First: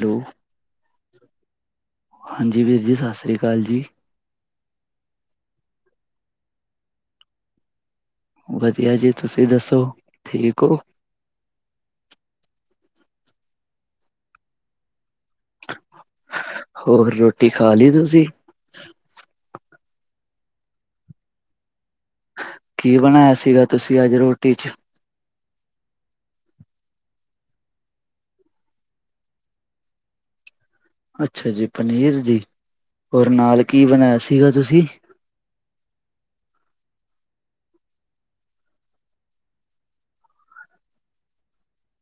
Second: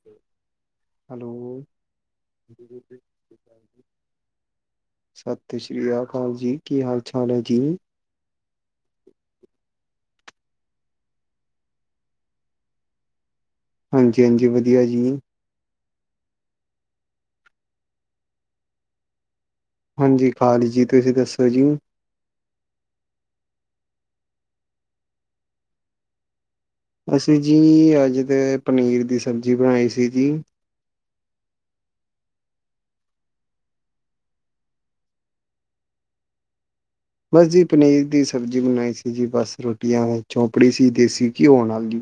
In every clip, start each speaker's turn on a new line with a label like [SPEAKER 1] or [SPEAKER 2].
[SPEAKER 1] Hello,
[SPEAKER 2] hello
[SPEAKER 1] ਹਾਂਜੀ ਵੀਰ ਜੀ ਸਤਿ ਸ਼੍ਰੀ ਅਕਾਲ ਜੀ।
[SPEAKER 2] ਸਤਿ ਸ੍ਰੀ ਅਕਾਲ ਜੀ ਕੀ ਹਾਲ-ਚਾਲ ਹੈ ਜੀ?
[SPEAKER 1] ਵਧੀਆ ਜੀ ਤੁਸੀਂ ਦੱਸੋ, ਠੀਕ ਹੋ?
[SPEAKER 2] ਹਾਂਜ-ਹਾਂਜੀ ਵਧੀਆ ਜੀ।
[SPEAKER 1] ਹੋਰ ਰੋਟੀ ਖਾ ਲਈ ਤੁਸੀਂ?
[SPEAKER 2] ਹਾਂਜੀ ਖਾ ਲੀ ਜੀ ਤੁਸੀਂ ਦੱਸੋ ਜੀ?
[SPEAKER 1] ਕੀ ਬਨਾਯਾ ਸੀਗਾ ਤੁਸੀਂ ਅੱਜ ਰੋਟੀ ਚ?
[SPEAKER 2] ਅਸੀਂ ਜੀ ਅੱਜ ਤੇ ਪਨੀਰ ਦੀ ਸਬਜ਼ੀ ਬਣਾਈ ਸੀ ਜੀ।
[SPEAKER 1] ਅੱਛਾ ਜੀ ਪਨੀਰ ਦੀ, ਹੋਰ ਨਾਲ ਕੀ ਬਣਾਯਾ ਸੀਗਾ ਤੁਸੀਂ?
[SPEAKER 2] ਬਸ ਜੀ ਪਨੀਰ ਦੀ ਸਬਜ਼ੀ ਬਣਾਈ ਸੀ ਜੀ ਬਸ ਰੋਟੀਆਂ ਚੌਂਪੜੀ ਸੀ ਦੇਸੀ ਘਿਓ ਨਾਲ ਈ।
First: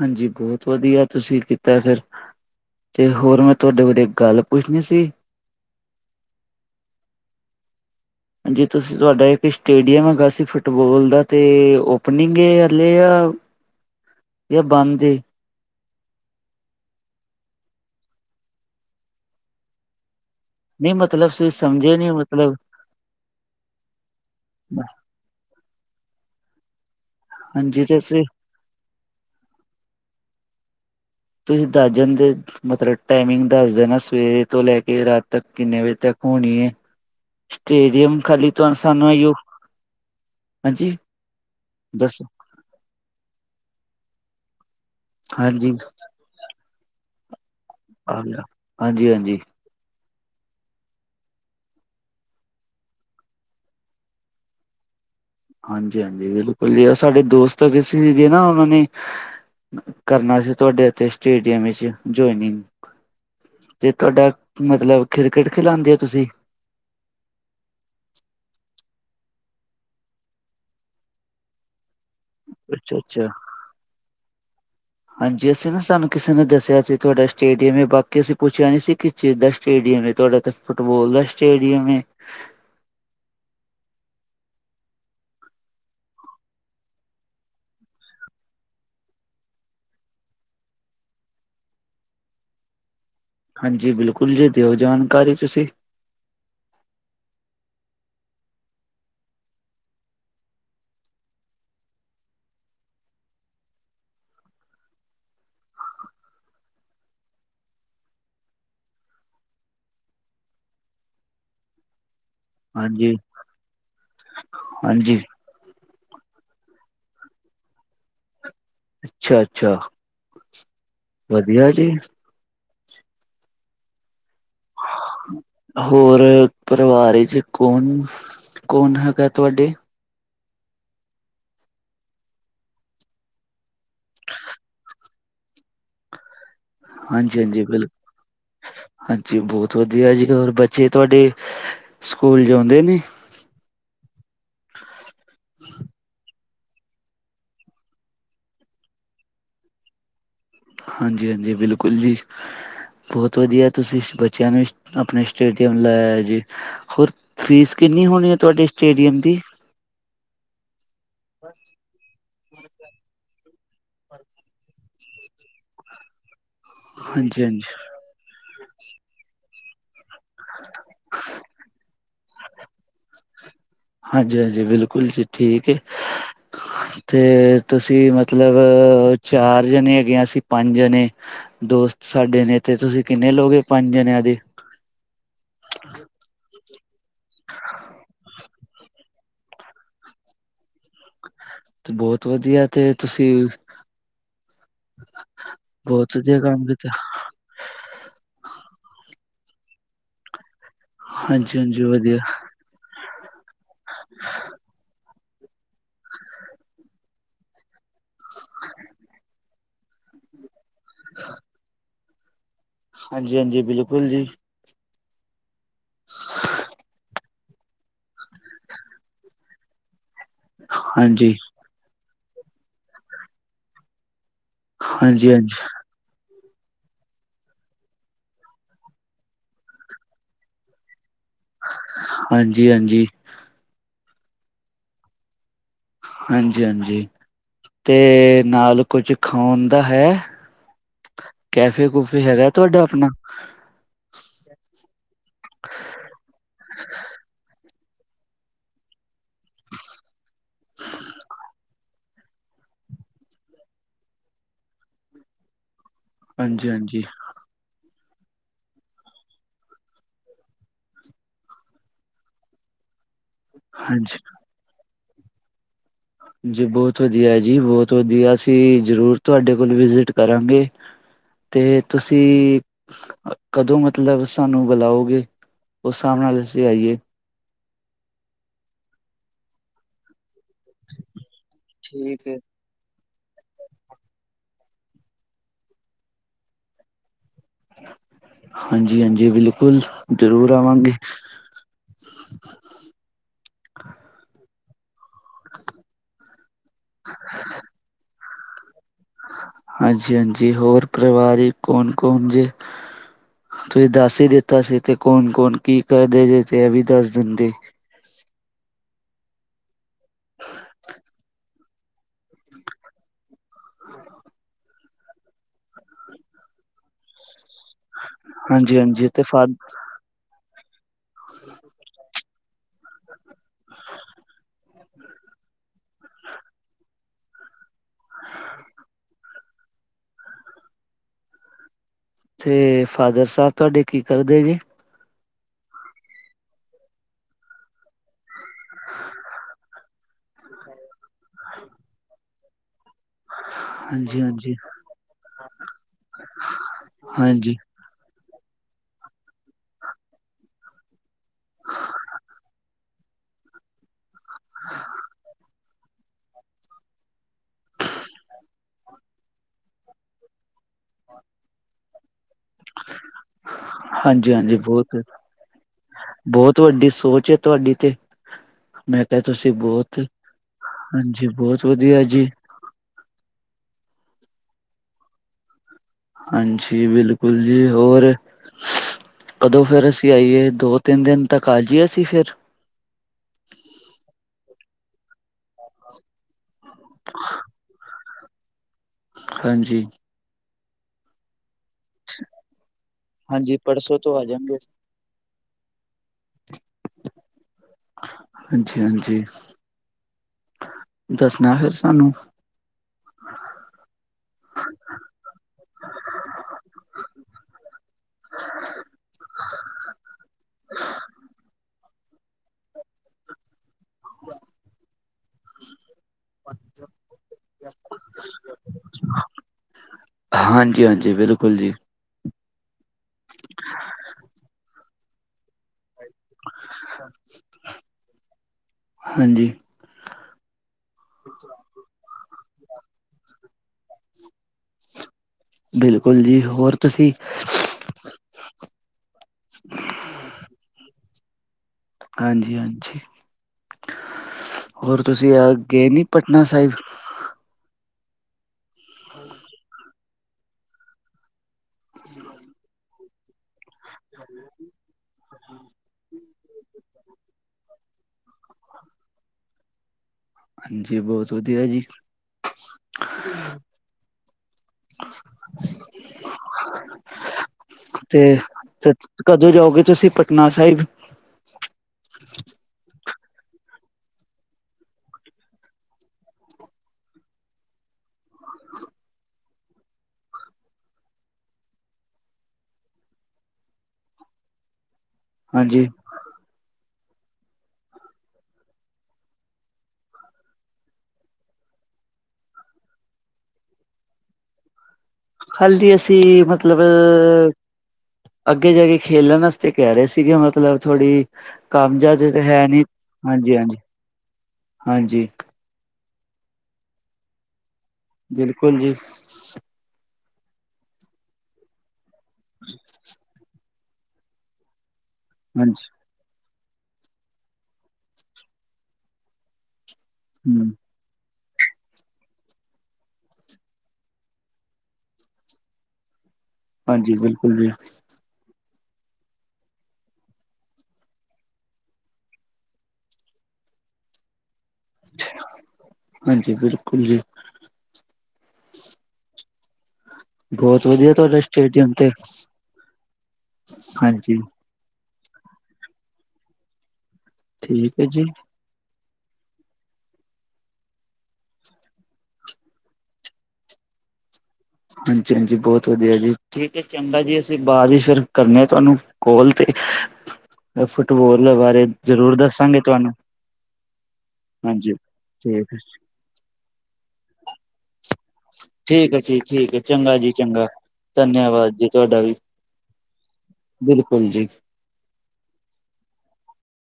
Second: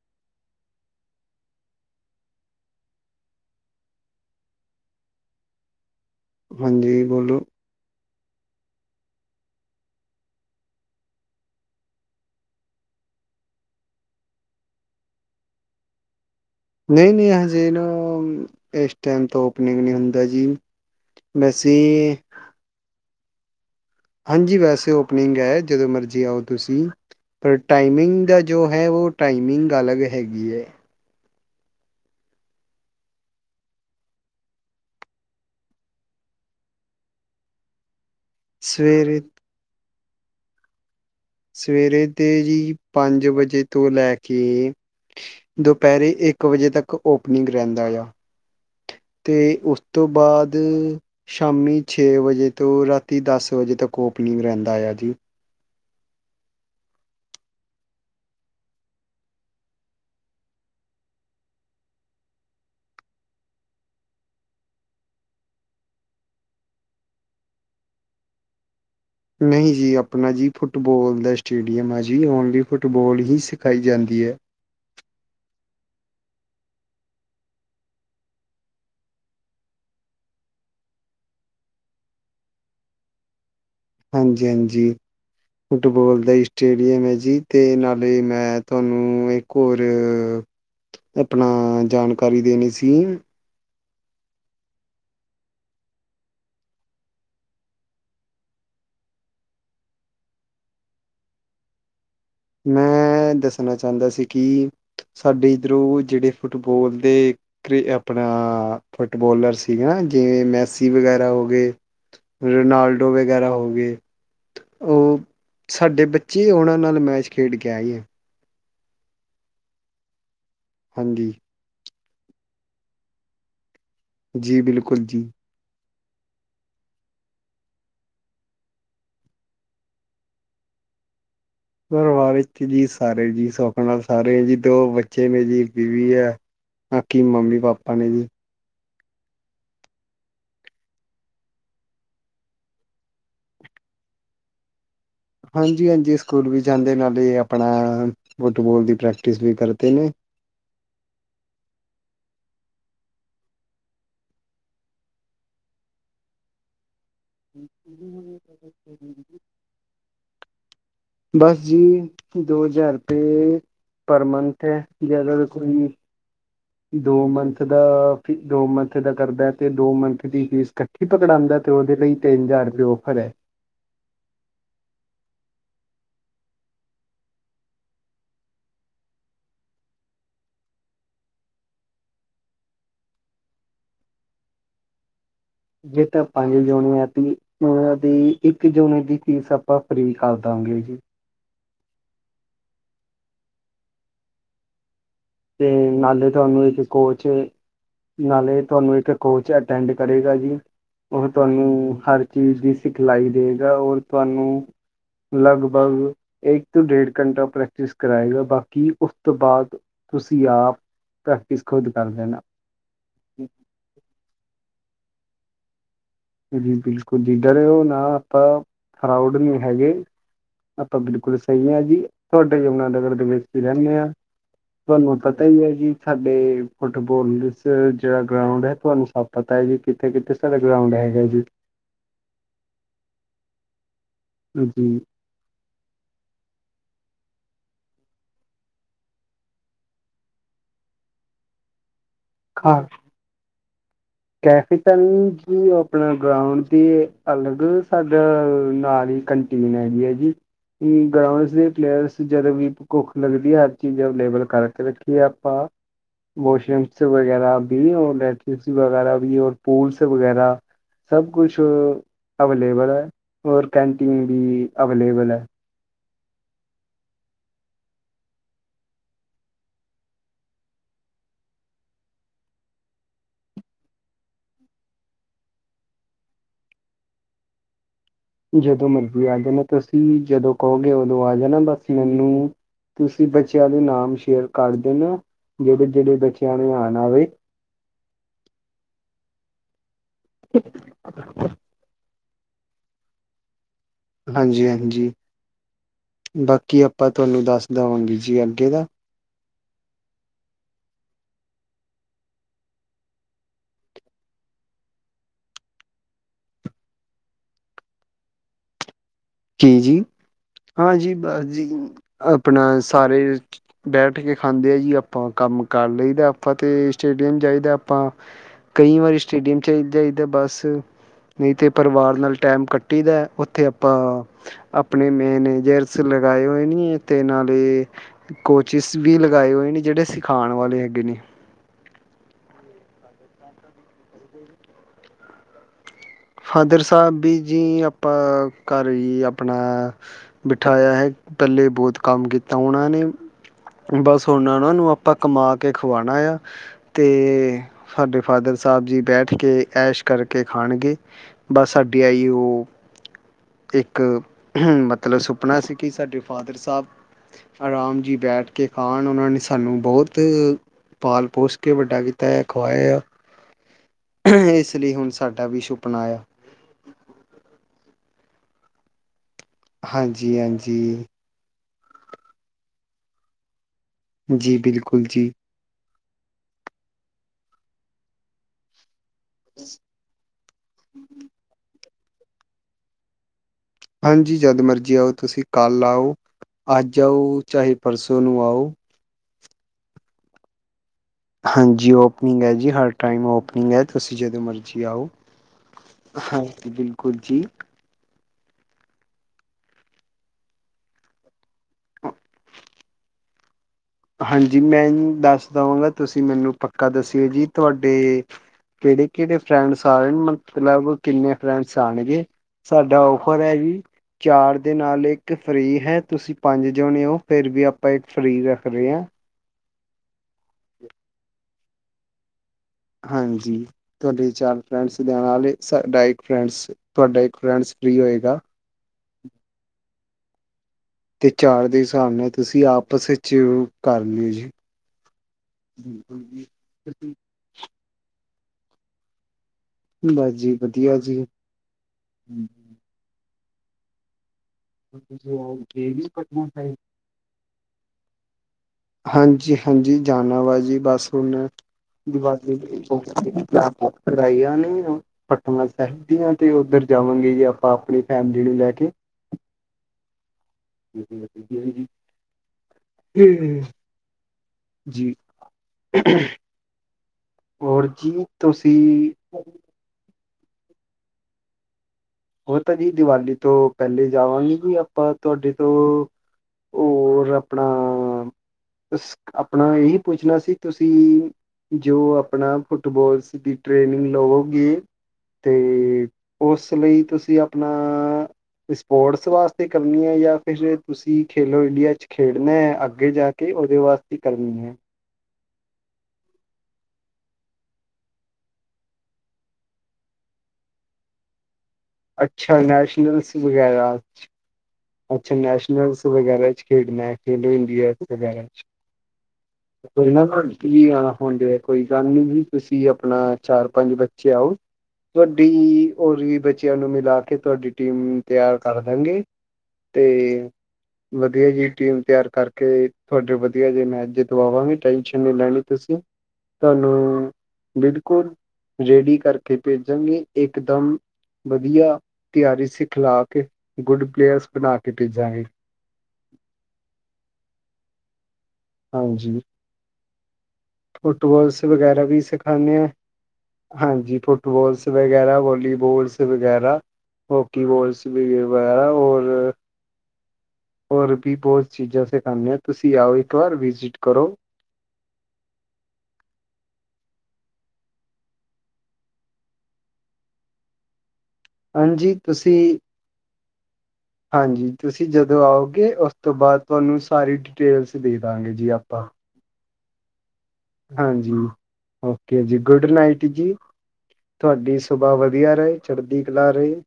[SPEAKER 1] ਹਾਂਜੀ ਬਹੁਤ ਵਧੀਆ ਤੁਸੀਂ ਕਿੱਦਾਂ ਫੇਰ? ਤੇ ਹੋਰ ਮੈਂ ਤੁਵਾਡੇ ਬਾਰੇ ਏਕ ਗੱਲ ਪੁੱਛਣੀ ਸੀ।
[SPEAKER 2] ਹਾਂਜੀ ਬੋਲੋ।
[SPEAKER 1] ਹਾਂਜੀ ਤੁਸੀਂ ਤੁਵਾਡਾ ਇੱਕ ਸਟੇਡੀਅਮ ਹੈਗਾ ਸੀ ਫੁੱਟਬੋਲ ਦਾ ਤੇ ਓਪਨਿੰਗ ਆ ਹਲੇ ਯਾ ਯਾ ਬੰਦ ਏ?
[SPEAKER 2] ਨਹੀਂ-ਨਹੀਂ ਹਜੇ ਨਾ ਇਸ ਟਾਈਮ ਤਾਂ ਓਪਨਿੰਗ ਨਹੀਂ ਹੁੰਦਾ ਜੀ।
[SPEAKER 1] ਨਈ ਮਤਲਬ ਤੁਸੀਂ
[SPEAKER 2] ਵੈਸੇ
[SPEAKER 1] ਸਮਝੇ ਨੀ ਮਤਲਬ
[SPEAKER 2] ਹਾਂਜੀ ਵੈਸੇ ਓਪਨਿੰਗ ਐ ਜਦੋਂ ਮਰਜ਼ੀ ਆਓ ਤੁਸੀਂ ਪਰ
[SPEAKER 1] ਹਾਂਜੀ ਤੇ ਅਸੀਂ
[SPEAKER 2] ਟਾਈਮਿੰਗ ਦਾ ਜੋ ਹੈ ਉਹ ਟਾਈਮਿੰਗ ਅਲੱਗ ਹੈਗੀ ਐ।
[SPEAKER 1] ਤੁਸੀਂ ਦਰਜਨ ਦੇ ਮਤਲਬ ਟਾਈਮਿੰਗ ਦੱਸ ਦੇਣਾ ਸਵੇਰੇ ਤੋਂ ਲੈ ਕੇ ਰਾਤ ਤੱਕ ਕਿੰਨੇ ਵਜੇ ਤੱਕ ਹੋਣੀ ਐ। ਸਟੇਡੀਅਮ ਖਾਲੀ ਤੂਹਾਨੂੰ-ਸਾਨੂੰ
[SPEAKER 2] ਸਵੇਰੇ
[SPEAKER 1] ਐਈਓ ਹਾਂਜੀ।
[SPEAKER 2] ਸਵੇਰੇ
[SPEAKER 1] ਦੱਸੋ
[SPEAKER 2] ਦੇ ਜੀ ਪੰਜ ਵਜੇ ਤੋਂ ਲੈ ਕੇ,
[SPEAKER 1] ਹਾਂਜੀ
[SPEAKER 2] ਦੁਪਹਿਰੇ ਇੱਕ ਇੱਕ ਵਜੇ ਤੱਕ ਓਪਨਿੰਗ ਰਹਿੰਦਾ ਆ,
[SPEAKER 1] ਗਿਆ ਹਾਂਜੀ ਹਾਂਜੀ
[SPEAKER 2] ਤੇ ਉਸ ਤੋਂ ਬਾਦ ਸ਼ਾਮੀ ਛੇ ਵਜੇ ਤੋਂ, ਰਾਤੀ ਦੱਸ ਵਜੇ ਤੱਕ ਓਪਨਿੰਗ ਰਹਿੰਦਾ ਆ ਜੀ।
[SPEAKER 1] ਹਾਂਜੀ-ਹਾਂਜੀ ਬਿਲਕੁਲ ਜੀ ਸਾਡੇ ਦੋਸਤ ਕਿਸ ਦੇ ਨਾ ਉਹਨਾਂ ਨੇ ਕਰਨਾ ਸੀ ਤੁਹਾਡੇ ਉੱਥੇ ਸਟੇਡੀਅਮ ਵਿੱਚ ਜੁਆਇਨਿੰਗ। ਤੇ ਤੁਹਾਡਾ, ਮਤਲਬ ਕ੍ਰਿਕਟ ਖਿਲਾਦੇ ਔ ਤੁਸੀਂ।
[SPEAKER 2] ਨਹੀਂ ਜੀ ਆਪਣਾ ਜੀ ਫੁੱਟਬੋਲ ਦਾ ਸਟੇਡੀਅਮ ਆ ਜੀ ਓਨਲੀ
[SPEAKER 1] ਅੱਛਾ
[SPEAKER 2] ਫੁੱਟਬਾਲ
[SPEAKER 1] ਅੱਛਾ
[SPEAKER 2] ਈ ਸਿਖਾਈ ਜਾਂਦੀ ਐ।
[SPEAKER 1] ਹਾਂਜੀ ਅਸੀਂ ਨਾ ਸਾਨੂੰ ਕਿਸੇ ਨੇ ਦੱਸਿਆ ਸੀ ਤੁਹਾਡਾ ਸਟੇਡੀਅਮ ਬਾਕੀ ਅਸੀਂ ਪੁੱਛਿਆ ਨੀ ਸੀ ਕੀ [unintelligible] ਸਟੇਡੀਅਮ ਤੁਹਾਡਾ ਤਾਂ ਫੁੱਟਬਾਲ ਦਾ ਸਟੇਡੀਅਮ ਹੈ।
[SPEAKER 2] ਹਾਂਜੀ-ਹਾਂਜੀ, ਫੁੱਟਬੋਲ ਦਾ ਈ ਸਟੇਡੀਅਮ ਐ ਜੀ ਅਤੇ ਨਾਲੇ ਮੈਂ ਤੁਹਾਨੂੰ ਇੱਕ ਹੋਰ ਆਪਣਾ ਜਾਣਕਾਰੀ ਦੇਣੀ ਸੀ।
[SPEAKER 1] ਹਾਂਜੀ ਬਿਲਕੁਲ ਜੀ ਦਿਓ ਜਾਣਕਾਰੀ ਤੁਸੀਂ।
[SPEAKER 2] ਮੈਂ ਦੱਸਣਾ ਚਾਹੁੰਦਾ ਸੀ ਕਿ, ਸਾਡੇ ਇੱਧਰੋਂ ਜਿਹੜੇ ਫੁੱਟਬੋਲ ਦੇ ਆਪਣਾ, ਫੁੱਟਬੋਲਰਸ ਸੀਗਾ ਜਿਵੇਂ ਮੈਸੀ ਵਗੈਰਾ ਹੋ ਗਏ। ਰੋਨਾਲਡੋ
[SPEAKER 1] ਹਾਂਜੀ
[SPEAKER 2] ਵਗੈਰਾ ਹੋ ਗਏ,
[SPEAKER 1] ਹਾਂਜੀ
[SPEAKER 2] ਉਹ ਸਾਡੇ ਬੱਚੇ ਉਹਨਾਂ ਨਾਲ ਮੈਚ। ਖੇਡ ਕੇ ਆਈ ਏ।
[SPEAKER 1] ਅੱਛਾ ਅੱਛਾ।
[SPEAKER 2] ਹਾਂਜੀ।
[SPEAKER 1] ਵੀ ਆ ਜੀ।
[SPEAKER 2] ਜੀ ਬਿਲਕੁਲ ਜੀ।
[SPEAKER 1] ਹੋਰ ਪਰਿਵਾਰ ਵਿੱਚ ਕੌਣ, ਕੌਣ ਹੈਗਾ ਤੁਹਾਡੇ।
[SPEAKER 2] ਪਰਿਵਾਰ ਵਿੱਚ ਜੀ ਸਾਰੇ ਜੀ ਸੁੱਖ ਨਾਲ ਸਾਰੇ ਜੀ ਦੋ ਬੱਚੇ ਨੇ ਜੀ ਬੀਵੀ ਐ। ਬਾਕੀ
[SPEAKER 1] ਹਾਂਜੀ
[SPEAKER 2] ਮੰਮੀ
[SPEAKER 1] ਹਾਂਜੀ ਬਿਲ
[SPEAKER 2] ਪਾਪਾ ਨੇ ਜੀ।
[SPEAKER 1] ਹਾਂਜੀ ਬਹੁਤ ਵਧੀਆ ਜੀ, ਹੋਰ ਬੱਚੇ ਤੁਹਾਡੇ ਸਕੂਲ ਜਾਦੇ ਨੇ?
[SPEAKER 2] ਹਾਂਜੀ ਹਾਂਜੀ ਸਕੂਲ ਵੀ ਜਾਂਦੇ ਨਾਲੇ ਆਪਣਾ ਫੁੱਟਬੋਲ ਦੀ ਪ੍ਰੈਕਟਿਸ ਵੀ ਕਰਦੇ ਨੇ।
[SPEAKER 1] ਹਾਂਜੀ-ਹਾਂਜੀ ਬਿਲਕੁਲ ਜੀ। ਬੋਤ ਵਧੀਆ ਤੁਸੀਂ ਬੱਚਿਆਂ ਨੂੰ ਆਪਣੇ ਸਟੇਡੀਅਮ ਲਾਇਆ ਜੀ ਹੋਰ ਫੀਸ ਕਿੰਨੀ ਹੋਣੀ ਐ, ਤੁਹਾਡੇ ਸਟੇਡੀਅਮ ਦੀ?
[SPEAKER 2] ਬਸ ਜੀ ਦੋ ਹਜ਼ਾਰ। ਤੇ ਪਰ ਮੰਥ ਐ ਜੇ ਅਗਰ ਕੋਈ। ਦੋ
[SPEAKER 1] ਹਾਂਜੀ
[SPEAKER 2] ਮੰਥ
[SPEAKER 1] ਹਾਂਜੀ
[SPEAKER 2] ਦਾ ਫੇਰ ਦੋ ਮੰਥ ਦਾ ਕਰਦਾ ਤੇ ਦੋ ਮੰਥ ਦੀ ਫੀਸ ਕੱ ਪਕੜਾਦਾ ਤੇ ਉਹਦੇ ਤੇ ਈ ਤਿੰਨ ਚਾਰ ਤੇ ਔਫਰ ਐ।
[SPEAKER 1] ਹਾਂਜੀ ਹਾਂਜੀ ਬਿਲਕੁਲ ਜੀ ਠੀਕ ਐ। ਤੇ ਤੁਸੀਂ ਮਤਲਬ ਚਾਰ ਜਣੇ ਹੈਗੇ ਆ ਅਸੀ ਪੰਜ ਜਣੇ। ਦੋਸਤ ਸਾਡੇ ਨੇ ਤੇ ਤੁਸੀਂ ਕਿੰਨੇ ਲੋਗੇ ਪੰਜ ਜਣਿਆਂ ਦੀ।
[SPEAKER 2] ਜੇ ਤਾਂ ਪੰਜ ਜੋਣ ਵਾਸਤੇ ਵੀ ਉਹਨਾਂ ਦੀ। ਇੱਕ ਜੂਨੇ ਦੀ ਫੀਸ ਆਪਾਂ ਫ੍ਰੀ ਕਰ ਦੇਵਗੇ ਜੀ।
[SPEAKER 1] ਤੇ ਬਹੁਤ ਵਧੀਆ, ਤੇ ਤੁਸੀਂ
[SPEAKER 2] ਤੇ
[SPEAKER 1] ਬਹੁਤ
[SPEAKER 2] ਨਾਲੇ
[SPEAKER 1] ਵਧੀਆ ਕੰਮ
[SPEAKER 2] ਤੁਹਾਨੂੰ, ਇੱਕ
[SPEAKER 1] ਕੀਤਾ
[SPEAKER 2] ਕੋਚ ਨਾਲੇ ਤੁਹਾਨੂੰ ਇੱਕ ਕੋਚ ਅਟੈਂਡ ਕਰੇਗਾ ਜੀ, ਉਹ
[SPEAKER 1] ਹਾਂਜੀ ਹਾਂਜੀ
[SPEAKER 2] ਤੁਹਾਨੂੰ
[SPEAKER 1] ਵਧੀਆ
[SPEAKER 2] ਹਰ ਚੀਜ਼ ਦੀ ਸਿਖਲਾਈ ਦੇਵੇਗਾ, ਔਰ ਤੁਹਾਨੂੰ ਲਗਭਗ ਇੱਕ ਤੋਂ ਡੇਢ ਘੰਟਾ ਪ੍ਰੈਕ ਪ੍ਰੈਕਟਿਸ ਕਰਾਏਗਾ, ਬਾਕੀ ਉਸ ਤੋਂ ਬਾਅਦ ਤੁਸੀਂ ਆਪ ਪ੍ਰੈਕਟਿਸ ਖੁਦ ਕਰ ਦੇਣਾ।
[SPEAKER 1] ਹਾਂਜੀ ਹਾਂਜੀ, ਬਿਲਕੁਲ ਜੀ। ਸ ਆ।
[SPEAKER 2] ਜੀ ਬਿਲਕੁਲ ਜੀ, ਡਰ ਹੋ ਨਾ ਆਪਾਂ ਫਰਾਊਡ ਨਹੀਂ ਹੈਗੇ। ਆਪਾਂ
[SPEAKER 1] ਹਾਂਜੀ
[SPEAKER 2] ਬਿਲਕੁਲ ਸਹੀ ਹ ਜੀ, ਤੁਹਾਡੇ ਯਮੁਨਾ ਨਗਰ ਵਿਚ ਹੀ ਰਹਿੰਦੇ ਹਾਂ। ਤੁਹਾਨੂੰ
[SPEAKER 1] ਹਾਂਜੀ ਹਾਂਜੀ
[SPEAKER 2] ਪਤਾ ਹੀ ਹੈ ਜੀ। ਸਾਡੇ ਫੁੱਟਬੋਾਲ ਜਿਹੜਾ ਗਰਾਊਂਡ ਹੈ, ਤੁਹਾਨੂੰ ਸਭ ਪਤਾ ਹੈ ਜੀ ਕਿੱਥੇ -ਕਿੱਥੇ ਸਾਡਾ ਗਰਾਊਂਡ ਹੈ। ਹਾਂਜੀ।
[SPEAKER 1] ਹਾਂਜੀ, ਹਾਂਜੀ।
[SPEAKER 2] ਹਾਂਜੀ।
[SPEAKER 1] ਹਾਂਜੀ ਹਾਂਜੀ, ਤੇ ਨਾਲ ਕੁੱਝ ਖਾਣ ਦਾ ਹੈ? ਕੈਫੇ- ਕੂਫੇ ਹੈਗਾ
[SPEAKER 2] ਖਾ
[SPEAKER 1] ਤੁਹਾਡਾ ਆਪਣਾ?
[SPEAKER 2] ਕੈਫੇ ਤਾਂ ਨਹੀਂ ਜੀ, ਉਹ ਆਪਣਾ ਗਰਾਊਂਡ ਦੇ ਅਲਗ ਸਾਡਾ ਨਾਲ ਹੀ ਕੰਟੀਨ ਹੈਗੀ ਹੈ ਜੀ, ਗਰਾਊਂਡਸ ਦੇ ਪਲੇਅਰਸ ਜਦੋਂ ਵੀ ਭ ਭੁੱਖ ਲੱਗਦੀ ਹੈ, ਹਰ ਚੀਜ਼ ਅਵੇਲੇਬਲ ਕਰਕੇ ਰੱਖੀਏ ਆਪਾਂ
[SPEAKER 1] ਹਾਂਜੀ
[SPEAKER 2] ਬੋਸ਼ਰਮਸ
[SPEAKER 1] ਹਾਂਜੀ
[SPEAKER 2] ਵਗੈਰਾ ਵੀ, ਔਰ ਵਗੈਰਾ ਵੀ ਰ, ਪੂਲਸ ਵਗੈਰਾ, ਸਭ ਕੁਛ ਅਵੇਲੇਬਲ ਹੈ। ਹੋਰ
[SPEAKER 1] ਹਾਂਜੀ
[SPEAKER 2] ਕੈਂਟੀਨ ਵੀ ਅਵੇਲੇਬਲ ਹੈ।
[SPEAKER 1] ਜੀ ਬਹੁਤ ਵਧੀਆ ਜੀ ਬਹੁਤ ਵਧੀਆ, ਅਸੀਂ ਜ਼ਰੂਰ ਤੁਹਾਡੇ ਕੋਲ ਵਿਜਿਟ ਕਰਾਂਗੇ। ਤੇ ਤੁਸੀਂ ਕਦੋਂ ਮਤਲਬ ਸਾਨੂੰ ਬੁਲਾਓਗੇ, ਉਸ ਹਿਸਾਬ ਨਾਲ ਅਸੀਂ ਆਈਏ?
[SPEAKER 2] ਜਦੋਂ ਮਰਜ਼ੀ ਆ ਜਾਣਾ, ਤੁਸੀਂ ਜਦੋਂ ਕਹੋਗੇ ਉਦੋਂ ਆ ਜਾਣਾ, ਬਸ
[SPEAKER 1] ਠੀਕ ਹੈ
[SPEAKER 2] ਮੈਨੂੰ ਤੁਸੀਂ ਬੱਚਿਆਂ ਦੇ ਨਾਮ ਸ਼ੇਅਰ ਕਰਦੇ ਨਾ, ਜਿਹੜੇ ਜਿਹੜੇ ਬੱਚਿਆਂ ਨੇ ਆਉਣਾ ਆਵੇ।
[SPEAKER 1] ਹਾਂਜੀ-ਹਾਂਜੀ ਬਿਲਕੁਲ, ਜ਼ਰੂਰ ਆਵਾਂਗੇ।
[SPEAKER 2] ਹਾਂਜੀ-ਹਾਂਜੀ, ਬਾਕੀ ਆਪਾਂ ਤੁਹਾਨੂੰ ਦੱਸ ਦੇਵਾਂਗੇ ਜੀ ਅੱਗੇ ਦਾ।
[SPEAKER 1] ਹਾਂਜੀ-ਹਾਂਜੀ, ਹੋਰ ਪਰਿਵਾਰ ਕੌਣ ਕੌਣ ਜੇ? ਤੁਸੀਂ ਦੱਸ ਹੀ ਦਿੱਤਾ ਸੀ, ਤੇ ਕੌਣ-ਕੌਣ ਕੀ ਕਰਦੇ ਜੇ, ਤੇ ਇਹ ਵੀ ਦੱਸ ਦਿੰਦੇ?
[SPEAKER 2] ਕੀ ਜੀ, ਹਾਂਜੀ ਭਾਜੀ ਆਪਣਾ ਸਾਰੇ- ਬੈਠ ਕੇ ਖਾਂਦੇ ਆ ਜੀ ਆਪਾਂ, ਕੰਮ ਕਰ ਲਈਦਾ। ਆਪਾਂ ਤੇ ਸਟੇਡੀਅਮ ਜਾਈਦਾ ਆਪਾਂ,
[SPEAKER 1] ਹਾਂਜੀ
[SPEAKER 2] ਕਈ
[SPEAKER 1] ਹਾਂਜੀ
[SPEAKER 2] ਵਾਰੀ
[SPEAKER 1] ਤੇ ਫਾ
[SPEAKER 2] ਸਟੇਡੀਅਮ 'ਚ ਜਾਈਦਾ ਬਸ ਨਹੀਂ ਤੇ ਪਰਿਵਾਰ ਨਾਲ ਟੈਮ ਕੱਟੀ ਦਾ, ਉੱਥੇ ਆਪਾਂ ਆਪਣੇ ਮੈਨੇਜਰਸ ਲਗਾਏ ਹੋਏ ਨੇ, ਤੇ ਨਾਲੇ ਕੋਚਿਸ ਵੀ ਲਾਏ ਹੋਏ ਨੇ, ਜਿਹੜੇ ਸਿਖਾਉਣ ਵਾਲੇ ਹੈਗੇ ਨੇ।
[SPEAKER 1] ਤੇ ਫਾਦਰ ਸਾਹਿਬ, ਤੁਹਾਡੇ ਕੀ ਕਰਦੇ ਨੇ?
[SPEAKER 2] ਫਾਦਰ ਸਾਹਿਬ ਵੀ ਜੀ, ਆਪਾਂ ਘਰ ਹੀ ਏ ਆਪਣਾ- ਬਿਠਾਇਆ ਹੈ, ਪਹਿਲੇ ਬਹੁਤ ਕੰਮ ਕੀਤਾ ਉਹਨਾਂ ਨੇ।
[SPEAKER 1] ਹਾਂਜੀ
[SPEAKER 2] ਬਸ
[SPEAKER 1] ਹਾਂਜੀ
[SPEAKER 2] ਉਹਨਾ ਨੂੰ ਆਪਾਂ ਕਮਾ ਕੇ ਖਵਾਉਣਾ ਆ,
[SPEAKER 1] ਹਾਂਜੀ
[SPEAKER 2] ਤੇ- ਸਾਡੇ ਫਾਦਰ ਸਾਹਿਬ ਜੀ ਬੈਠ ਕੇ, ਐਸ਼ ਕਰਕੇ ਖਾਣਗੇ। ਬਸ, ਸਾਡੀ ਆਈ ਉਹ ਇੱਕ ਮਤਲਬ ਸੁਪਨਾ ਸੀ, ਕਿ ਸਾਡੇ ਫਾਦਰ ਸਾਹਿਬ- ਆਰਾਮ ਜੀ ਬੈਠ ਕੇ ਖਾਣ, ਉਹਨਾਂ ਨੇ ਸਾਨੂੰ ਬਹੁਤ- ਪਾਲ-ਪੋਸ ਕੇ ਵੱਡਾ ਕੀਤਾ ਐ, ਖੁਵਾਇਆ।
[SPEAKER 1] ਹਾਂਜੀ-ਹਾਂਜੀ,
[SPEAKER 2] ਸਾਡਾ ਵੀ ਸੁਪਨਾ ਆ
[SPEAKER 1] ਬਹੁਤ-ਬਹੁਤ ਵੱਡੀ ਸੋਚ ਐ ਤੁਹਾਡੀ ਤੇ, ਮੈਂ- ਐਹ ਤੁਸੀਂ ਬਹੁਤ ਹਾਂਜੀ, ਬਹੁਤ ਵਧੀਆ ਜੀ।
[SPEAKER 2] ਜੀ, ਬਿਲਕੁਲ ਜੀ।
[SPEAKER 1] ਹਾਂਜੀ, ਬਿਲਕੁਲ ਜੀ, ਹੋਰ ਕਦੋਂ ਫੇਰ ਅਸੀਂ ਆਈਏ। ਦੋ-ਤਿੰਨ ਦਿਨ ਤੱਕ ਆ ਜੀਏ ਅਸੀਂ ਫਿਰ।
[SPEAKER 2] ਹਾਂਜੀ, ਜਦ ਮਰਜ਼ੀ ਆਓ ਤੁਸੀਂ। ਕੱਲ੍ਹ ਆਓ, ਅੱਜ ਆਓ, ਚਾਹੇ ਪਰਸੋਂ ਨੂੰ ਆਓ।
[SPEAKER 1] ਹਾਂਜੀ।
[SPEAKER 2] ਹਾਂਜੀ, ਓਪਨਿੰਗ ਐ ਜੀ, ਹਰ ਟਾਈਮ
[SPEAKER 1] ਹਾਂਜੀ
[SPEAKER 2] ਓਪਨਿੰਗ ਐ।
[SPEAKER 1] ਪਰਸੋਂ
[SPEAKER 2] ਤੁਸੀਂ
[SPEAKER 1] ਤੋਂ ਆ
[SPEAKER 2] ਜਦੋਂ
[SPEAKER 1] ਜਾਂਗੇ
[SPEAKER 2] ਮਰਜ਼ੀ ਆਓ। ਹਾਂਜੀ, ਬਿਲਕੁਲ ਜੀ।
[SPEAKER 1] ਹਾਂਜੀ-ਹਾਂਜੀ। ਦੱਸਣਾ ਫਿਰ ਸਾਨੂੰ।
[SPEAKER 2] ਹਾਂਜੀ, ਮੈਂ ਦੱਸ ਦਵਾਂਗਾ, ਤੁਸੀਂ ਮੈਨੂੰ ਪੱਕਾ ਦੱਸਿਓ ਜੀ। ਤੁਵਾਡੇ ਕਿਹੜੇ-ਕਿਹੜੇ ਫਰੈਂਡ ਆ ਰਹੇ ਨੇ, ਮਤਲਬ ਕਿੰਨੇ ਫਰੈਂਡ ਆਣਗੇ, ਸਾਡਾ ਔਫਰ ਐ ਜੀ ਚਾਰ ਦੇ ਨਾਲ ਇੱਕ ਫ੍ਰੀ ਹੈ। ਤੁਸੀਂ ਪੰਜ ਜਾਣੇ ਓ, ਫਿਰ ਵੀ ਆਪਾਂ ਇੱਕ ਫ੍ਰੀ ਰ। ਰਿਆ।
[SPEAKER 1] ਹਾਂਜੀ-ਹਾਂਜੀ, ਬਿਲਕੁਲ ਜੀ।
[SPEAKER 2] ਹਾਂਜੀ, ਤੁਹਾਡੇ ਚਾਰ ਫਰੈਂਡਸ ਦੇ ਨਾਲ ਈ। ਸਾਡਾ ਇੱਕ ਫਰੈਂਡਸ, ਤੁਹਾਡਾ ਇੱਕ ਫਰੈਂਡਸ ਫ੍ਰੀ ਹੋਏਗਾ।
[SPEAKER 1] ਹਾਂਜੀ।
[SPEAKER 2] ਤੇ ਚਾਰ ਦੇ ਹਿਸਾਬ ਨਾਲ ਤੁਸੀਂ ਆਪਸ 'ਚ ਕਰ ਲਿਓ ਜੀ।
[SPEAKER 1] ਬਿਲਕੁਲ ਜੀ, ਹੋਰ ਤੁਸੀਂ
[SPEAKER 2] ਬਸ ਜੀ, ਵਧੀਆ ਜੀ।
[SPEAKER 1] ਹਾਂਜੀ-ਹਾਂਜੀ। ਹੋਰ ਤੁਸੀਂ ਆ, ਗਏ ਨੀ ਪਟਨਾ ਸਾਹਿਬ।
[SPEAKER 2] ਹਾਂਜੀ-ਹਾਂਜੀ, ਜਾਣਾ ਵਾ ਜੀ ਬਸ ਹੁਣ, ਦੀਵਾਲੀ ਦੀ ਬੁਕਿੰਗ ਕਰਵਾਉਣ। ਬੁੱਕ ਕਰਾਈਆਂ ਨੇ ਹੁਣ, ਪਟਨਾ ਸਾਹਿਬ ਦੀਆਂ। ਤੇ ਉੱਧਰ ਜਾਵਾਂਗੇ ਜੀ ਆਪਾਂ ਆਪਣੀ ਫੈਮਲੀ ਨੂੰ ਲੈ ਕੇ।
[SPEAKER 1] ਹਾਂਜੀ, ਬਹੁਤ ਵਧੀਆ ਜੀ। [inaudible]
[SPEAKER 2] ਜੀ ਹੋਰ ਜੀ
[SPEAKER 1] ਤੇ-ਤੇ
[SPEAKER 2] ਤੁਸੀਂ
[SPEAKER 1] ਕਦੋਂ ਜਾਓਗੇ ਤੁਸੀਂ ਪਟਨਾ ਸਾਹਿਬ।
[SPEAKER 2] ਉਹ ਤਾਂ ਜੀ ਦੀਵਾਲੀ ਤੋਂ ਪਹਿਲੇ ਜਾਵਾਂਗੇ ਜੀ, ਆਪਾਂ ਤੁਹਾਡੇ ਤੋਂ ਹੋਰ ਆਪਣਾ ਬਸ, ਆਪਣਾ ਇਹੀ ਪੁੱਛਣਾ ਸੀ ਤੁਸੀਂ ਜੋ ਆਪਣਾ ਫੁੱਟਬੋਲਸ ਦੀ ਟ੍ਰੇਨਿੰਗ ਲਵੋਗੀ ਤੇ
[SPEAKER 1] ਹਾਂਜੀ
[SPEAKER 2] ਉਸ ਲਈ ਤੁਸੀਂ ਆਪਣਾ ਸਪੋਟਸ ਵਾਸਤੇ ਕਰਨੀ ਐ ਜਾਂ ਫਿਰ ਤੁਸੀਂ ਖੇਲੋ ਇੰਡੀਆ 'ਚ ਖੇਡਣਾ ਐ, ਅੱਗੇ ਜਾ ਕੇ ਕੇ ਉਹਦੇ ਵਾਸਤੇ ਕਰਮੀ ਐ।
[SPEAKER 1] ਹਲਦੀ ਅਸੀਂ ਮਤਲਬ ਅੱਗੇ ਜਾ ਕੇ ਖੇਲਣ ਆਸਤੇ ਕਹਿ ਰਹੇ ਸੀਗੇ, ਮਤਲਬ ਥੋੜ੍ਹੀ ਕੰਮ ਜਿਆ, ਅਜੇ ਤੇ
[SPEAKER 2] ਅੱਛਾ
[SPEAKER 1] ਹੈ ਨੀ,
[SPEAKER 2] ਨੈਸ਼ਨਲਸ
[SPEAKER 1] ਹਾਂਜੀ-ਹਾਂਜੀ।
[SPEAKER 2] ਵਗੈਰਾ
[SPEAKER 1] ਹਾਂਜੀ ਹਾਂਜੀ
[SPEAKER 2] ਅੱਛਾ, ਨੈਸ਼ਨਲਸ ਵਗੈਰਾ 'ਚ ਖੇਡਣਾ ਐ, ਖੇਲੋ ਇੰਡੀਆ 'ਚ
[SPEAKER 1] ਬਿਲਕੁਲ ਜੀ
[SPEAKER 2] ਓਨਾ ਦਾ ਵੀ ਆ ਣਾ ਹੋਣ ਡੇਐ ਕੋਈ ਗੱਲ ਨੀ ਵੀ ਤੁਸੀਂ ਆਪਣਾ ਚਾਰ ਪੰਜ ਬੱਚੇ ਅੱਛਿਆ ਤੁਹਾਡੀ
[SPEAKER 1] ਹਾਂਜੀ
[SPEAKER 2] ਹੋਰ ਵੀ ਬੱਚਿਆਂ ਨੂੰ ਮਿਲਾ ਕੇ ਤੁਹਾਡੀ ਟੀਮ ਤਿਆਰ ਕਰ ਦੇਣਗੇ ਤੇ
[SPEAKER 1] ਹੂੰ
[SPEAKER 2] ਵਧੀਆ ਜੀ ਟੀਮ ਤਿਆਰ ਕਰਕੇ ਤੁਹਾਡੇ ਵਧੀਆ ਜੀ ਮੈਂਚ ਜਿਤਵਾਵਾਂਗੇ ਟੈਨਸ਼ਨ ਨਈ ਲੈਣੀ ਤੁਸੀਂ ਤੁਹਾਨੂੰ
[SPEAKER 1] ਹਾਂਜੀ ਬਿਲਕੁਲ ਜੀ
[SPEAKER 2] ਬਿਲਕੁਲ ਰੇਡੀ ਕਰਕੇ ਭੇਜਾਂਗੇ ਇਕ ਦਮ ਵਧੀਆ ਤਿਆਰੀ ਸਿਖਲਾ ਕੇ ਗੁੱਡ ਪਲੇਅਰਸ ਬਣਾ ਕੇ ਭੇਜਾਂਗੇ
[SPEAKER 1] ਹਾਂਜੀ ਬਿਲਕੁਲ ਜੀ
[SPEAKER 2] ਹਾਂਜੀ
[SPEAKER 1] ਬਹੁਤ ਵਧੀਆ ਤੁਹਾਡਾ
[SPEAKER 2] ਫੁੱਟਬੋਲਸ
[SPEAKER 1] ਸਟੇਡੀਅਮ
[SPEAKER 2] ਵਗੈਰਾ
[SPEAKER 1] ਤੇ
[SPEAKER 2] ਵੀ ਸਿਖਾਂਦੇ ਹਾਂ ਹਾਂਜੀ ਫੁੱਟਬੋਲ ਵਗੈਰਾ ਵਾਲੀਬੋਲਸ ਵਗੈਰਾ ਹੋਕੀ
[SPEAKER 1] ਠੀਕ ਹੈ
[SPEAKER 2] ਬੋਲਸ
[SPEAKER 1] ਜੀ
[SPEAKER 2] ਵੀ ਵਗੈਰਾ ਔਰ ਹੋਰ ਵੀ ਬੋਤ ਚੀਜ਼ਾਂ ਸਿਖਾਂਦੇ ਹਾਂ ਤੁਸੀਂ ਆਓ ਇੱਕ ਵਾਰ ਵਿਜ਼ਿਟ ਕਰੋ
[SPEAKER 1] ਹਾਂਜੀ- ਹਾਂਜੀ ਬੋਤ ਵਧੀਆ ਜੀ ਠੀਕ ਹੈ ਚੰਗਾ ਜੀ ਅਸੀਂ ਬਾਦ ਹੀ ਫਿਰ ਕਰਨੇ ਆ ਤੁਹਾਨੂੰ ਕੋਲ ਤੇ ਫੁੱਟਬੋਾਲ ਬਾਰੇ
[SPEAKER 2] ਹਾਂਜੀ
[SPEAKER 1] ਜ਼ਰੂਰ
[SPEAKER 2] ਤੁਸੀਂ
[SPEAKER 1] ਦੱਸਾਂਗੇ ਤੁਹਾਨੂੰ
[SPEAKER 2] ਹਾਂਜੀ ਤੁਸੀਂ ਜਦੋਂ
[SPEAKER 1] ਠੀਕ ਹੈ
[SPEAKER 2] ਆਓਗੇ ਉਸ ਤੋਂ ਬਾਦ ਤੁਹਾਨੂੰ ਸਾਰੀ ਡਿਟੇਲਸ ਦੇ ਦਵਾਂਗੇ
[SPEAKER 1] ਠੀਕ ਜੀ ਠੀਕ ਚੰਗਾ ਜੀ ਚੰਗਾ
[SPEAKER 2] ਹਾਂਜੀ
[SPEAKER 1] ਧੰਨਵਾਦ ਜੀ ਤੁਹਾਡਾ ਵੀ
[SPEAKER 2] ਓਕੇ ਜੀ ਗੁੱਡ ਨਾਈਟ ਜੀ
[SPEAKER 1] ਬਿਲਕੁਲ ਜੀ
[SPEAKER 2] ਤੁਹਾਡੀ ਸੁਬਾਹ ਵਧੀਆ ਰਹੇ ਚੜ੍ਹਦੀ ਕਲਾ ਰਹੇ